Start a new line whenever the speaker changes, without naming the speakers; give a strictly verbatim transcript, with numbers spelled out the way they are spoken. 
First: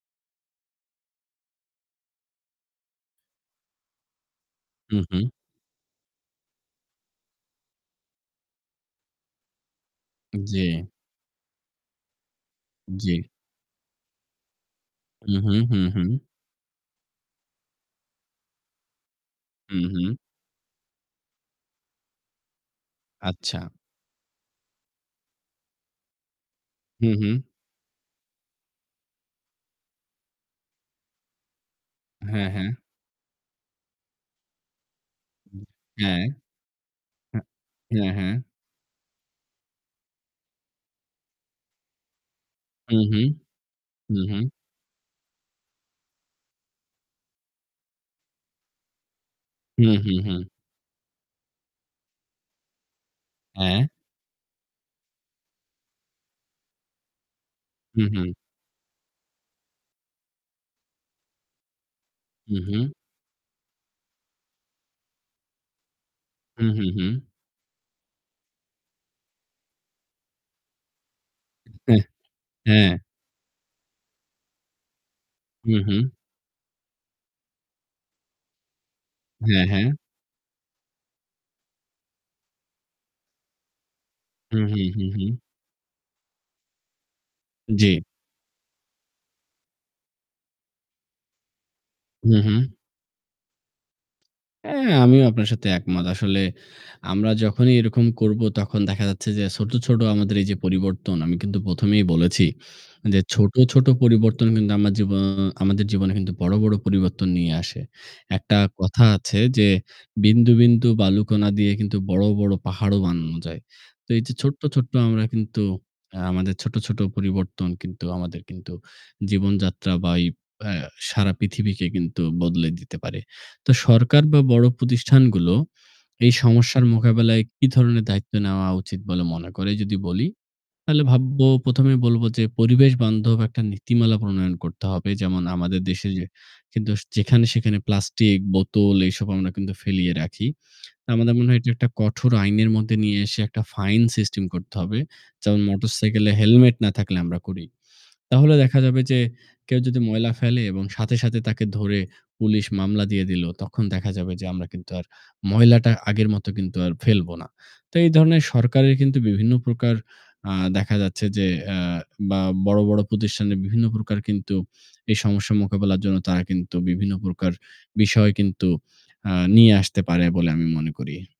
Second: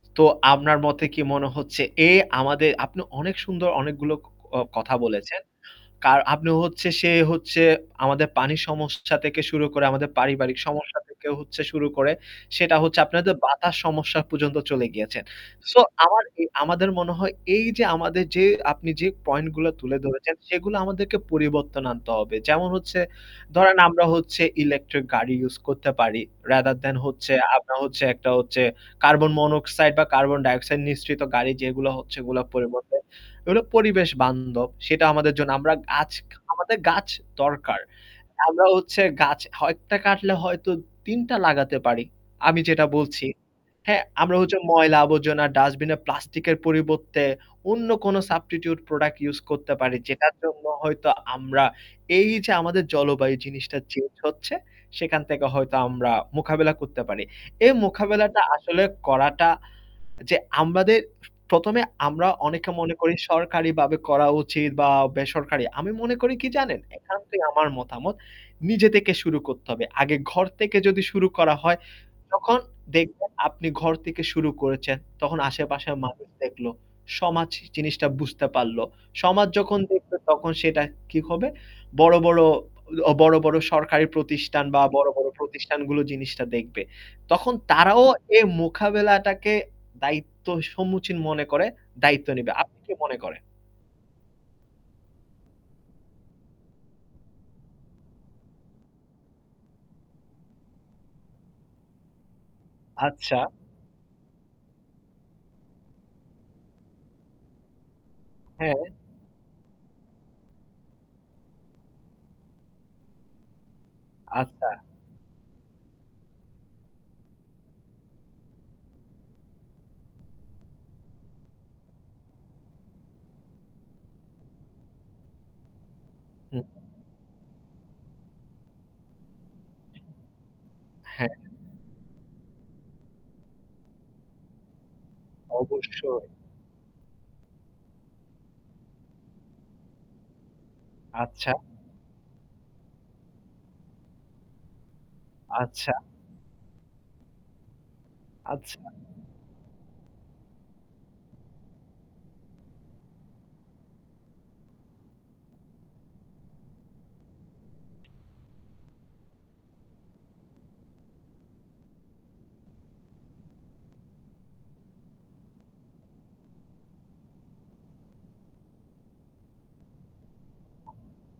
তো আপনার মতে কি মনে হচ্ছে এ আমাদের আপনি অনেক সুন্দর অনেকগুলো ক ক আ কথা
হু, হু।
বলেছেন। কার আপনি হচ্ছে সে হচ্ছে আমাদের পানি সমস্যা থেকে শুরু করে আমাদের পারিবারিক
জ্বী।
সমস্যা থেকে হচ্ছে শুরু করে সেটা হচ্ছে
জ্বী।
আপনাদের বাতাস সমস্যা পর্যন্ত চলে গিয়েছেন।
হু, হু, হু,
সো
হু।
আমার এ আমাদের মনে হয় এই যে আমাদের যে আপনি যে পয়েন্ট গুলো
হু,
তুলে
হু।
ধরেছেন সেগুলো আমাদেরকে পরিবর্তন আনতে হবে। যেমন হচ্ছে
আচ্ছা।
ধরেন আমরা হচ্ছে ইলেকট্রিক গাড়ি ইউস করতে পারি। রাদার দ্যান
হু,
হচ্ছে,
হু।
আমরা হচ্ছে একটা হচ্ছে কার্বন-মনোক্সাইড বা কার্বন-ডাইঅক্সাইড নিশ্রিত গাড়ি যেগুলো হচ্ছে ওগুলার
হ্যাঁ, হ্যাঁ।
পরিবর্তে এগুলো পরিবেশ বান্ধব। সেটা আমাদের জন্য আমরা গাছ
হ্যাঁ।
খা আমাদের গাছ
হ্যাঁ।
দরকার।
হ্যাঁ, হ্যাঁ।
আমরা হচ্ছে গাছটা হয় এক টা কাটলে হয়তো তিন টা লাগাতে পারি। আমি যেটা
হু, হু।
বলছি, হ্যাঁ?
হু,
আমরা
হু।
হচ্ছে ময়লা আবর্জনা, ডাস্টবিনের প্লাস্টিকের পরিবর্তে অন্য কোন সাবস্টিটিউট প্রোডাক্ট ইউস করতে
হু,
পারি।
হু,
যেটার
হু।
জন্য হয়তো আমরা এই যে আমাদের জলবায়ু জিনিসটা
হ্যাঁ।
চেঞ্জ হচ্ছে সেখান থেকে হয়তো আমরা মোখাবেলা করতে পারি। এই
হু, হু।
মোখাবেলাটা আসলে করা টা যে আমাদের প্রথম এ আমরা
হু,
অনেকে
হু।
মনে করি সরকারিবাবে করা উচিত বা বেসরকারি। আমি মনে করি কি
হু,
জানেন,
হু, হু।
একান্তই আমার মতামত। নিজে তেকে শুরু করতে হবে। আগে ঘর থেকে যদি শুরু করা হয় তখন
হ্যাঁ।
দেখবেন আপনি ঘর থেকে শুরু করেছেন তখন
হু,
আশেপাশের
হু।
মানুষ দেখলো। সমাচ জিনিসটা বুঝতে পারল। সমাজ
হ্যাঁ,
যখন
হ্যাঁ।
দেখবে তখন সেটা কি হবে বড়, বড় অ বড়, বড় সরকারি
হু,
প্রতিষ্ঠান বা
হু, হু,
বড়, বড়
হু।
প্রতিষ্ঠানগুলো জিনিসটা দেখবে। তখন
জ্বী।
তারাও এই মোখাবেলাটাকে দায়িত্ব সম্মুচীন মনে করে, দায়িত্ব
হু,
নিবে।
হু।
আপনি কি মনে করেন?
হ্যাঁ, আমিও আপনার সাথে একমত। আসলে আমরা যখনই এরকম করব তখন দেখা যাচ্ছে যে ছোট, ছোট আমাদের এই যে পরিবর্তন আমি কিন্তু প্রথমেই বলেছি যে
আচ্ছা।
ছোট, ছোট পরিবর্তন কিন্তু আমার জীবও আমাদের জীবনে কিন্তু বড়, বড় পরিবর্তন নিয়ে আসে। একটা
হ্যাঁ।
কথা আছে যে "বিন্দু, বিন্দু বালুকণা দিয়ে কিন্তু বড়, বড় পাহাড়ও বানানো যায়"। তো এই যে ছোট্ট,
আচ্ছা।
ছোট্ট আমরা কিন্তু আ আমাদের ছোট, ছোট পরিবর্তন কিন্তু আমাদের কিন্তু জীবনযাত্রা বা ওই অ্যা সারা পৃথিবীকে কিন্তু বদলে দিতে পারে। তো সরকার বা বড় প্রতিষ্ঠানগুলো এই
হুম।
সমস্যার মোকাবেলায় কি ধরনের দায়িত্ব নেওয়া উচিত বলে মনে করে যদি বলি। তাহলে
হ্যাঁ।
ভাববো প্রথমে বলব যে, পরিবেশ বান্ধব একটা নীতিমালা প্রণয়ন করতে হবে। যেমন আমাদের দেশে যে
অবশ্যই।
কিন্তুস যেখানে-সেখানে প্লাস্টিক বোতল এসব আমরা কিন্তু ফেলিয়ে রাখি। আমাদের মনে
আচ্ছা।
হয় এটি একটা কঠোর আইনের মধ্যে নিয়ে এসে একটা ফাইন সিস্টেম করতে হবে। যেমন
আচ্ছা।
মোটরসাইকেলে হেলমেট না থাকলে আমরা করি। তাহলে দেখা
আচ্ছা।
যাবে যে, কেউ যদি ময়লা ফেলে এবং সাথে, সাথে তাকে ধরে পুলিশ মামলা দিয়ে দিলো তখন দেখা যাবে যে আমরা কিন্তু আর ময়লাটা আগের মতো কিন্তু আর ফেলব না। তো এই ধরণের সরকারের কিন্তু বিভিন্ন প্রকার আ দেখা যাচ্ছে যে আ বা বড়, বড় প্রতিষ্ঠানের বিভিন্ন প্রকার কিন্তু এই সমস্যা মোকাবিলার জন্য তারা কিন্তু বিভিন্ন প্রকার বিষয় কিন্তু আ নিয়ে আসতে পারে বলে আমি মনে করি।